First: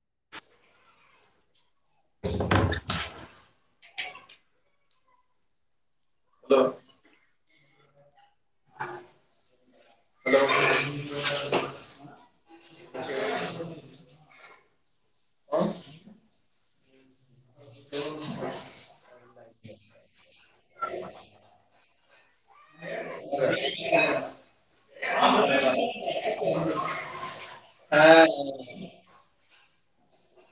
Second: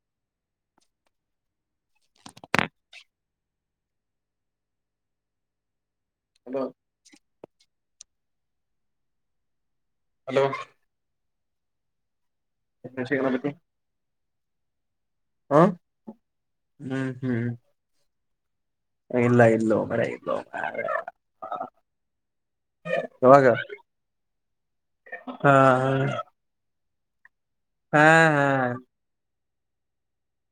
[inaudible] ಅದು ಹ ಹಲೋ ಎನ್ನ ಪತಿಿ ಹಾ ಹ್ಮ್ ಹ್ಮ್ ಇಲ್ಲ ಇಲ್ಲೋ ಮರ ಇಲ್ಲೋ ಯಾಗ ಹಾ ಹಾ ಹಾ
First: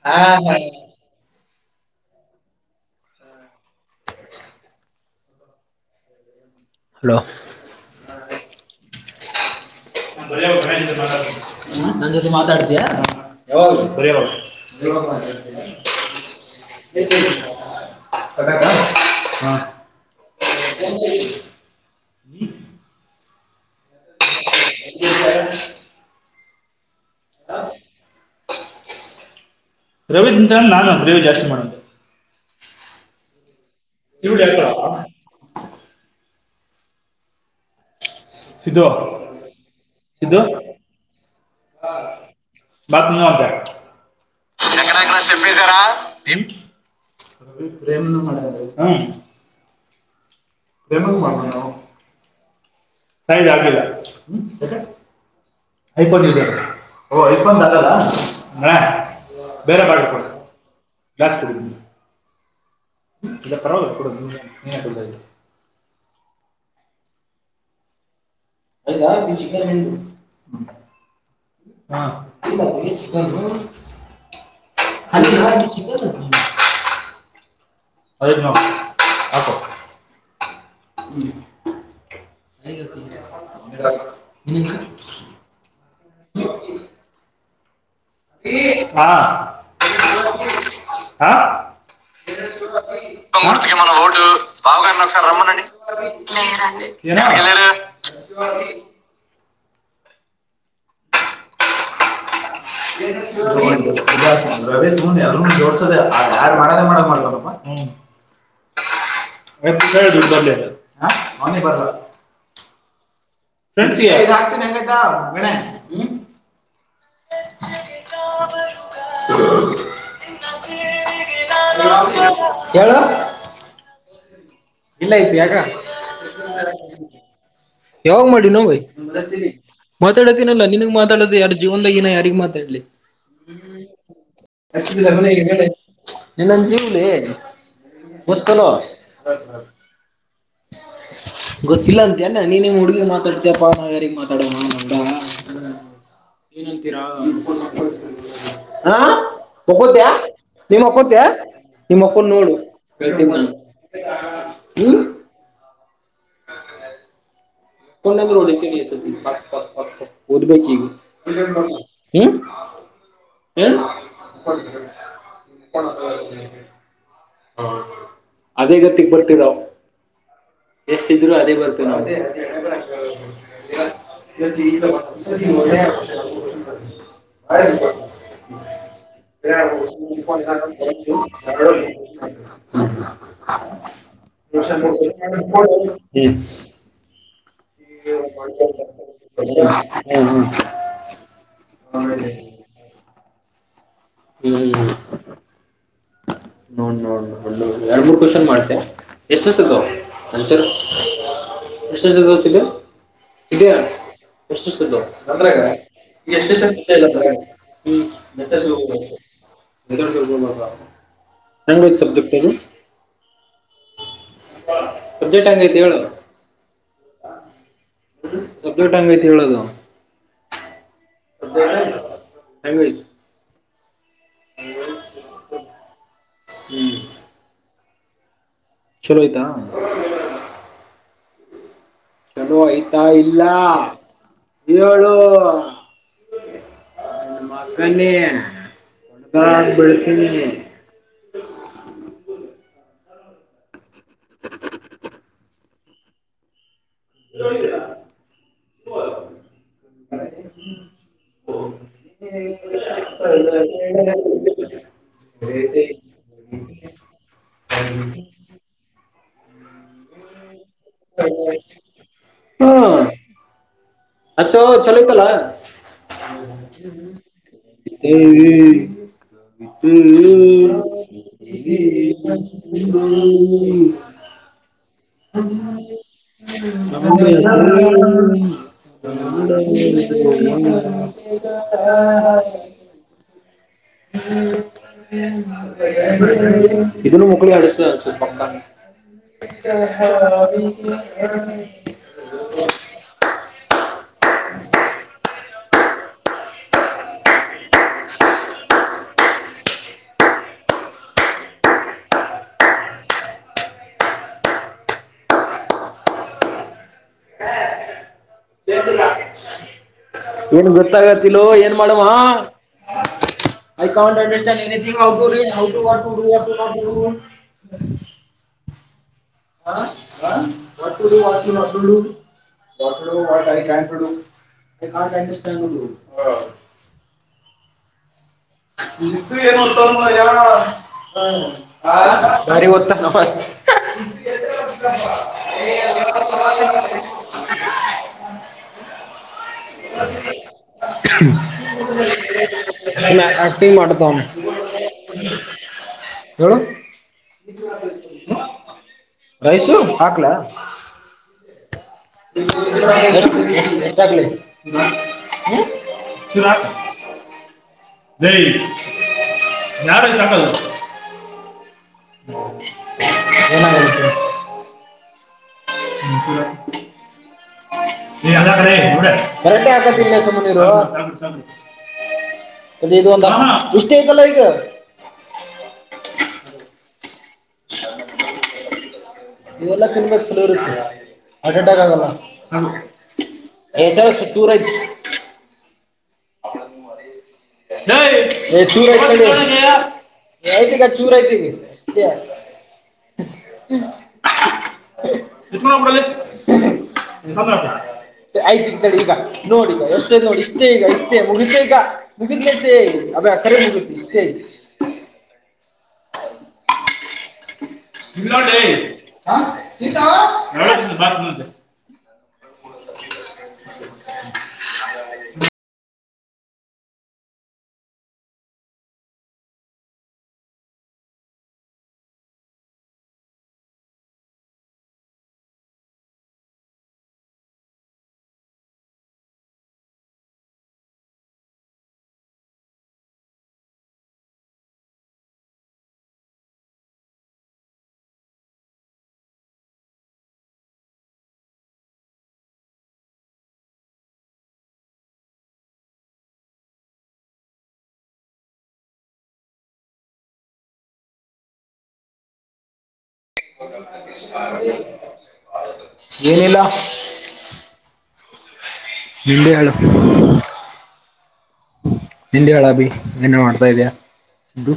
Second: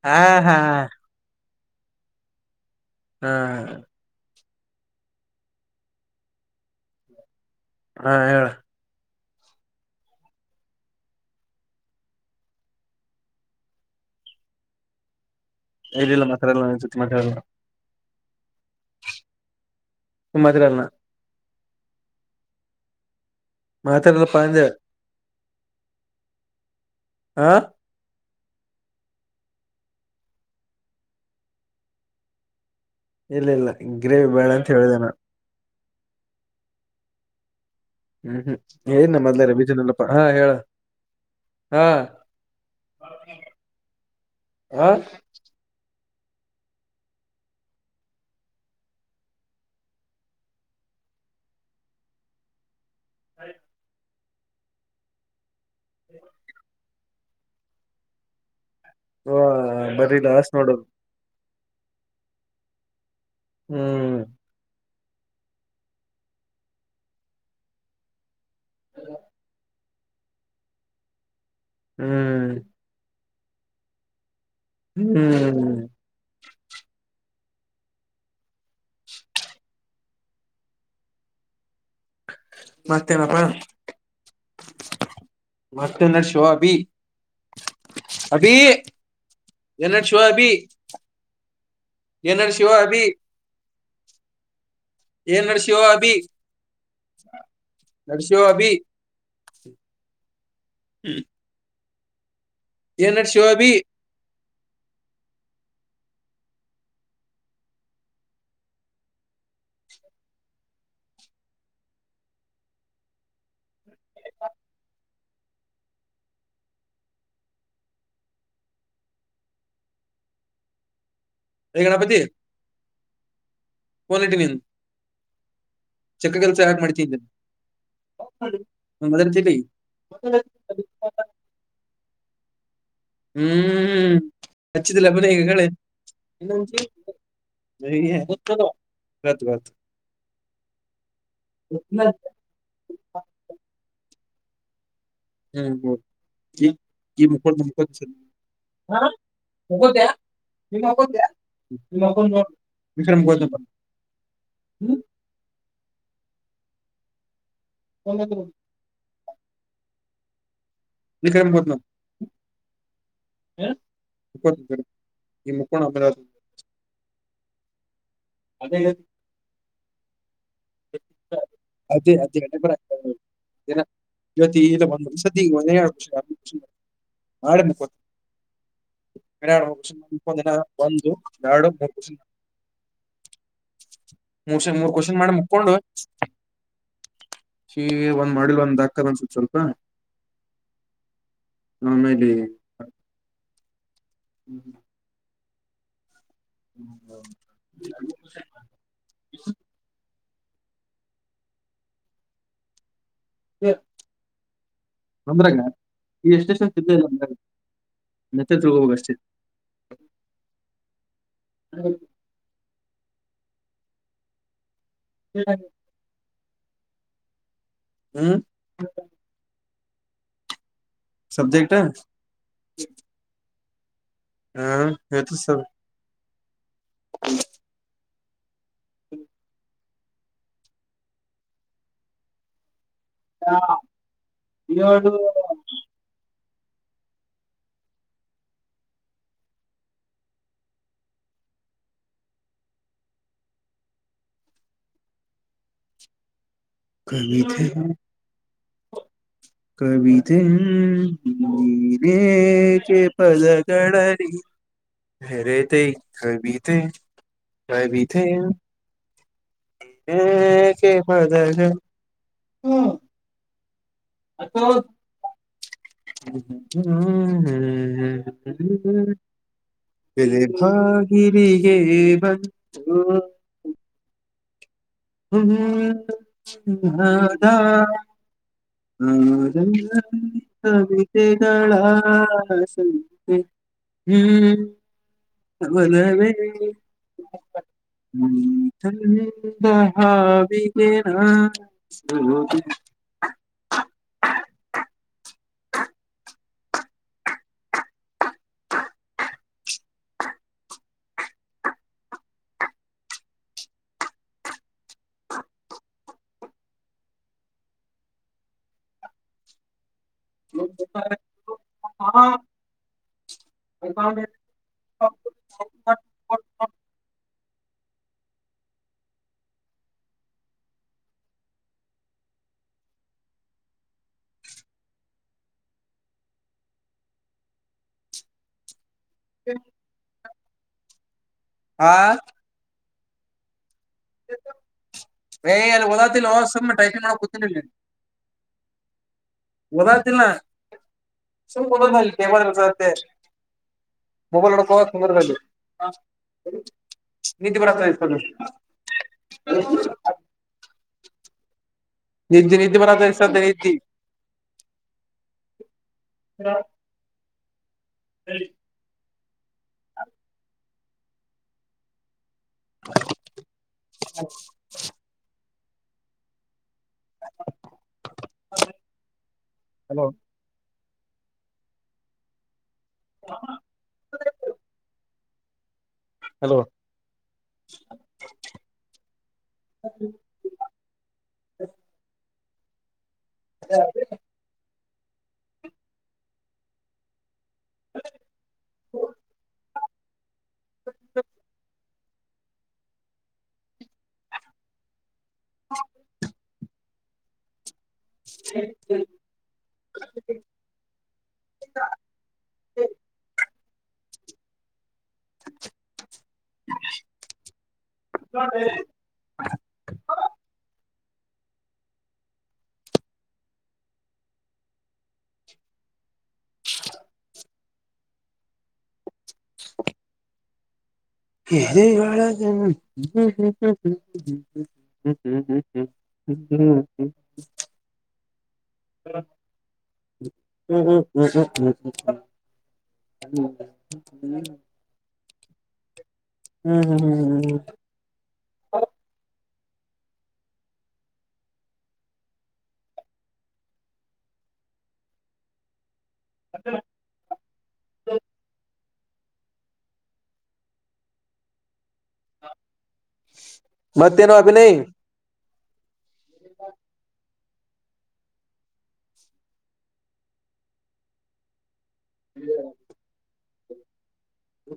ಹಾ ಹಾ ಹ್ಮ್ ಹಲೋ ಹಾ ಹೇಳ ನನ್ ಜೊತೆ ಮಾತಾಡ್ತೀಯ ಯಾವಾಗ ಬರಾಗ ಇಲ್ಲಿಲ್ಲ ಮಾತಾಡಲೇ ಇನ್ನೊಂದ್ ಸತಿ ಮಾತಾಡಲ್ಲ ಸ ಮಾದರಿ ಎಲ್ಲಲ್ಲ ಮಾತ್ರಲ್ಲ ಪಜ ಆ ಂತ ನಾನು ರೇವಿ ಜಾಸ್ತಿ ಮಾಡೆ ಇಲ್ಲ ಇಲ್ಲ ಗ್ರೇವಿ ಬೇಡ ಅಂತ ಹೇಳಿದೆ ನು ಹ್ಮ್ ಹ್ಮ್ ಸಿದ್ದು ಏನ ಮೊದ್ಲೇ ರ ವಿಜನಲ್ಲಪ್ಪ ಹಾ ಹೇಳ ಹಾ ಬತ ನ ಅಂತ ಹ ಡೆಷ್ಟೆಪಸಾರಾ ಪ್ರೇಮನ ಮಾಡ ಮ ಮಾಡ ಸೈಜಾಕರಾ ಐಫೋನ್ ಯ ಆಐಫೋನ್ ದಲ್ಲ ಬೇರೆ ಬರೀ ಲಾಸ್ ನೋಡೋದು ಇಲ್ಲ ಪರವಾಗಿಲ್ಲ ಕೊಡ ಹ್ಮ್ ನೀ ಯಾಕ್ ಕೊಡುದಿಲ್ಲ. [unintelligible] ಹ್ಮ್ ರೈತ್ರು ಹ್ಮು ಹು. ಹಾಕೋ. ಮತ್ತೇನಪ್ಪಾ ಹಾಕ್ ನಿಂಗ್. ವಕ್ತ ಶೋ ಅಭಿ. ಹಾ ಭಬಿ ಆ ಏನ್ ಅಭಿ ಏನೋ. ಅಡರ್ಸೋ ಅಭಿ. ಹ್ಮು [unintelligible] ರವೇಶ ಯಾರ ಜೋಡ್ಸದೆ ಯಾರಡ್ ಮಾಡದೇ ಮಾಡ ಮಾಡ್ಕಾರಪ್ಪಾ. [unintelligible] ಫ್ರೆಂಡ್ಸ [unintelligible] ಹೇ ಗಣಪತಿ ಇಲ್ಲ ಐತಿ ಯಾಕ್. ಚಕ್ಕ ಕೆಲಸ ಯಾಕೆ ಮಾಡ್ತೀನಿ ನಂಗೆ ಯಾವಾಗ್ ಮಾಡಿ ನೋ ಭೈ ಅದರ ತಿಳಿ ಮಾತಾಡತೀನಲ್ಲಾ ನಿನಗ್ ಮಾತಾಡೋದು ಜೀವದನದ್ಯಾಗಿನೂ ಯಾಡ್ ಏನ್ ಮಾತಾಡ್ಲಿ ಹ್ಮ್ ಹಚ್ಚಿದಿಲ್ಲ ಮನೆ ಈಗ ಹೇಳಿ ನೀ ನನ್ನ ಜೀವನದಲೇ ಗೊತ್ತು ಗೊತ್ತಲೋ. ಗೊತ್ತು ಗೊತ್ತಿಲ್ಲ ಅಂತ ಯಣ್ಣ ನೀನ ನಿಮ್ಮ್ ಹುಡುಗಿ ಮಾತಾಡ್ತಯಪ್ಪ ನಾವ್ಯಾರಿಗಿ ಮಾತಾಡೋಣ. ಹ್ಮು ಓ ಏನಂತೀರಾ ಅಣ್ಣ ಮಕ್ಕೋತ್ಯಾ ನೀನು ಮಕ್ಕೋತ್ಯಾ ನೀ ಮಕ್ಕೊಂಡ್ ನೋಡು ಹ್ಮು ಹ್ಮ್ [unintelligible] [unintelligible] ಹ್ಮು ವಿಕ್ರಮ್ ಗೊತ್ತು ಹ್ಮು ಮುಕ್ಕೋದ್ ವಿಕ್ರಮ್. ಈ ಮುಕ್ಕೋಣ ಆಮೇಲೆ ಅದು- [unintelligible] ಅದೇ ಗತಿಗೆ ಬರ್ತಿರಾ ಎಷ್ಟ ಇದ್ರು ಅದೇ ಬರ್ತವ [unintelligible] ನಾಳೆ [unintelligible] [unintelligible] ಮುಷನ್ ಮೂರ್ ಕೋಷನ್ ಮಾಡ್. ಹ್ಮು ಈಗ್ ಬಂದ್ ಮಾಡಿಲ್ ಅಂದಾಕರ್ ಅನ್ಸುತ್ತ ಸ್ವಲ್ಪ. ಹ್ಮ್ ಆಮೇಲೆ ಹ್ಮು ನೋಡ್ ನೋಡ್ [unintelligible] ಯಾಡ್, ಮೂರ್ ಕ್ವಷನ್ ಮಾಡಿದ್ಯಾ ಎಷ್ಟತುಗೋ. ಆನ್ಸರ್ [unintelligible] [unintelligible] ಅದ್ರಾಗ್ [unintelligible] ಹ್ಮು ಅಂದ್ರಾಗ ಈ ಎಷ್ಟೇ ಇದ್ದೇ ಇಲ್ಲ ಎಷ್ಟೊತ್ತಿಗೆ ಮೆತ್ತೆ ತಿಳ್ಕೋಬೇಕ ಅಷ್ಟೇ [unintelligible] [unintelligible] ಹ್ಯಾಂಗ್ ಐತಿ ಸಬ್ಜೆಕ್ಟ್ ಇದು. ಸಬ್ಜೆಕ್ಟ್ ಹೆಂಗೈತಿ ಹೇಳ್. ಹ್ಮ್ ಸಬ್ಜೆಕ್ಟ್ ಹಂಗೈತಿ ಹೇಳದು. ಸಬ್ಜೆಕ್ಟ್ ಹೆಂಗೈತಿ ಹಾ ಹೆತ ಸರ್ ಹ್ಮ್ ಹ ಚಲೋ ಆಯ್ತಾ ಚಲೋ ಆಯ್ತಾ ಇಲ್ಲ ಹೇಳಏು [inaudible] ಮಕ್ಕನ ಒ ಬೆಳಕನ [inaudible] ಕಮ ಕವಿತೆ ನೀಕ ಪದಕಳರಿ ಹ ರತ ಕಾಯ ಬಿತೆ ಕಾಯ ಬಿತೆ [unintelligible] ಅತ ಚಲತಲ್ಲ [unintelligible] ಬಾಗಿಲಿಗೆ ಹ್ಮ ಬಂದು [inaudible] ಹ್ಮ ಹ ಹದಾ ಆ ರಮಿತ ತಳ ಸಂತೆ ಹ್ಮ್ ಲವೇ ಇದನ್ನು ಮಕ್ಕಳಿಗೆ ಆಡಿಸ ಸಹಾವಿಕಣ ಏನ್ ಗತ್ತಾಗತ್ತಿಲ್ಲೋ ಏನ್ ಮಾಡಮ್ಮ ಹಾ ಐ ಕೌಂಟ್ ಅಂಡಸ್ಟ್ಯಾಂಡ್ ಎನ್ ಹ ಹ ಒಟ್ಟಳ್ಳ ಒಡು ಕಂಟಡು ಕ ಕಂಟಷ್ಟ ಒ [inaudible] ನಿ ಏನು ಎ ಗಾರಿ ಗತ್ತ ವ ಗದಾ ಲಸ ಟೈಕ ಕುತಿನಿಲ್ಲ [inaudible] ಬದತಿ ಸದವ ಆಕ್ಟಿಂಗ್ ಮಾಡ್ತಾವನ ಮೊಬೈಲ್ ಒಡಕ ಸುಂದರ ಹೇಳು ನೀತಿ ಬರತತ ರೈಸು ಹಾಕ್ಲ ನಿದ್ದೆ ನಿದ್ದೆ ಬರತ್ತ ಎ ಇರ್ತದೆ ನಿದ್ದಿ ಶರ ಯಾರ ಚಂಗ ಏನ ಹೇಳತ ಹ ನೋ ಕರೆಕ್ ಹಾಕತಿಲ್ಲ ಸುಮ್ಮ ನೀರು ಲ್ಲಿದು ಒ ಇಷ್ಟತೇ ಇತಲ್ಲ ಇಗ ಹಲೋ ಹ ಇವೆಲ್ಲಾ ತಿನ್ಬೇಕ ಚಲೋ ಇರುತ್ತೆ ಅಡಾಗ ಆಗಲ್ಲ ಹ ಎತ ಚೂರ ಚೂ ಐ್ತಗ ಚೂರ ಐ್ತ ಎನಡ ಆಯ್ತ ಈಗ ನೋಡಿ ಈಗ ಎಷ್ಟೇ ನೋಡಿ ಇಷ್ಟೇ ಈಗ ಎಷ್ಟೇ ಮುಗಿಸಿ ಈಗ ಬಗಲ ಅಭ ಕರತಿ ಇ ಹ ಹೇಳ ್ಮ್ಮ್ಮ ಹ್ಮ ಹ್ಮ್ ಹ್ಮ್ ಹ್ಮ ಹ್ಮ್ ಹ್ಮ್ ಹ್ಮ್ ಹ್ಮ ಹ್ಮ್ಮ ಹ ಹ್ಮ್ ಹ್ಮ್ ಹ್ಮ್ ಹ್ಮ್ ಹ್ಮ ಹ್ಮ್ ಹ್ಮ ಮತ್ತೇನು ಅಭಿನಯ್ [inaudible] ಏನಿಲ್ಲ ನಿದ ಆಳ ನಿಂಡೆ ಹೇಳಳ ಬಿ ನ ಮಾಡ್ತಾ ಇದ್ಯಾ ಸು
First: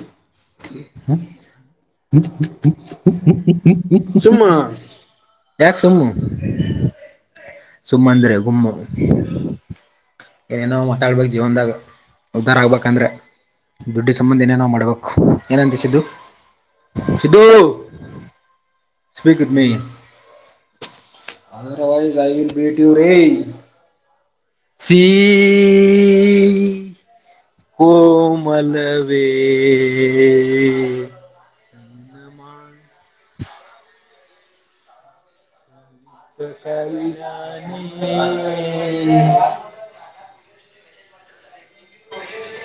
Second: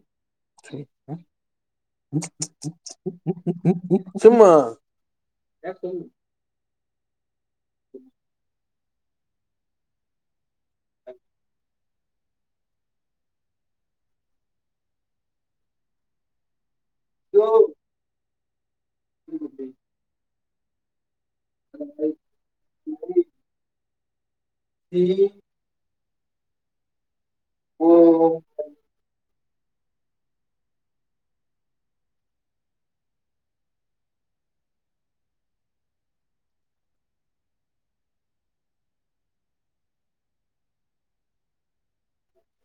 ಸುಮ್ಮ ಯಾಕ ಸುಮ್ಮು ಸುಮ್ಮಂದ್ರೆ ಗುಮ್ಮು ಏನೇನೋ ಮಾತಾಡ್ಬೇಕ ಜೀವನ್ದಾಗ ಉದ್ಧಾರ ಆಗ್ಬೇಕಂದ್ರೆ ದುಡ್ಡಿ ಸಂಬಂಧ ಏನೇನಾವ್ ಮಾಡ್ಬೇಕು ಏನಂತಿಸಿದ್ದು ಸಿದ್ದು you speak it me otherwise I ಭೇಟ ರೇ ಸಿ ಕೋಮಲವೇ ಹ್ಮ ಕವಿರಾನ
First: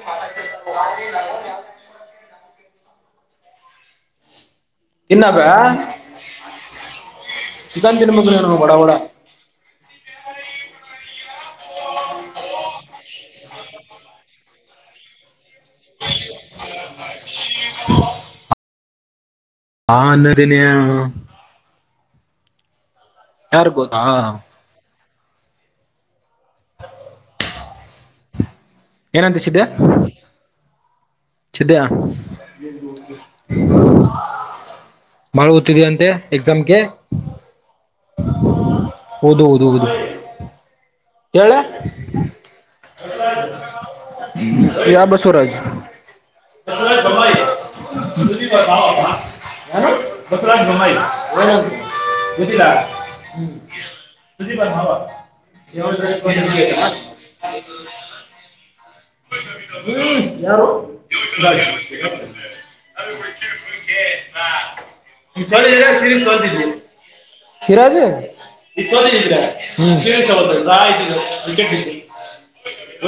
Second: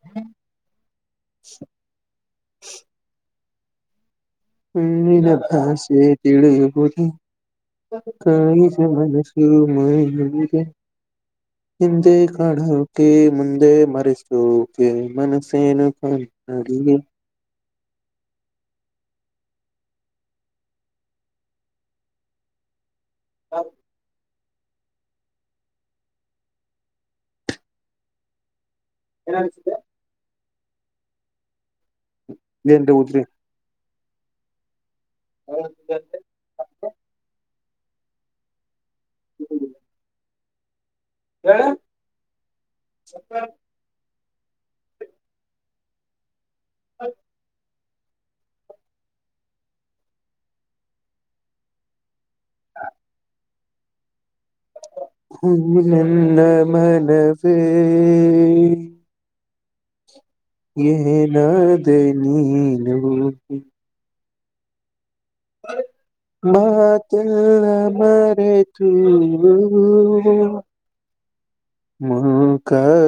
ಹಾ ತಿನ್ನ ಬೇ ಹ್ಮಲ್ಲಸ ತಿಳಬದು ಚಿಕನ್ ತಿನ್ಬೇಕು ಕ ನೀನು ಬಡ ಬಡ ಮನೆ ಶ ಮಾಡ ಹಿಂದೆ ಕಾಡೋಕೆ ಮುಂದೆ ಮರೆಸೋಕೆ ಮನಸ್ಸೇನು ಕಾಣ ಹಾಗೆ ಹಾ ಅನ್ನದನಯ ಯಾರ್ಬೋದಾ ಏನಂತಿಸಿದ್ದೆ ಇದಿದ ಏನ್ರಿ ಉದ್ರಿ ಮಾಡ ತಿದೀ ಅಂತೆ ಎಕ್ಸಾಮ್ಗೆ ಹೌದು ಒದು ಒ ಹೇಳೆ ಯಾ ಬಸವರಾಜ ಹ ಬರಮ್ಮ ಬುುದಲಾ ಸ ಬ ಹವ ಇನ್ನ ಮನವೇ ಹ್ಮ್ ಯಾರು [unintelligible] [unintelligible] ರಾಜ ಸ್ ಏನಾದೆ [unintelligible] ನೀನು ಮಾತೆಲ್ಲ ಮರೆತು ಆಯ್ ವಿಕೆಟ್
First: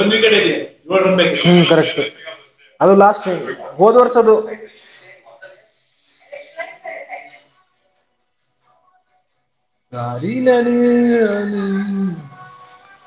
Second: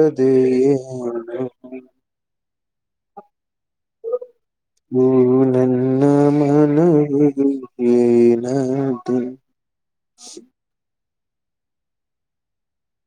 ಒಂದ್ ವಿಕೆಟ್ ಇದ [unintelligible] ಹ್ಮ್ ಕರೆಕ್ಟ್ ಅದು ಲಾಸ್ಟ್ ಟೈಮ ಹೋದ ವರ್ಷದ್ದು ಓ ನನ್ನ ಏನ [unintelligible] ಗಾಾಲಲ್ಲಾನ ನೀ [unintelligible]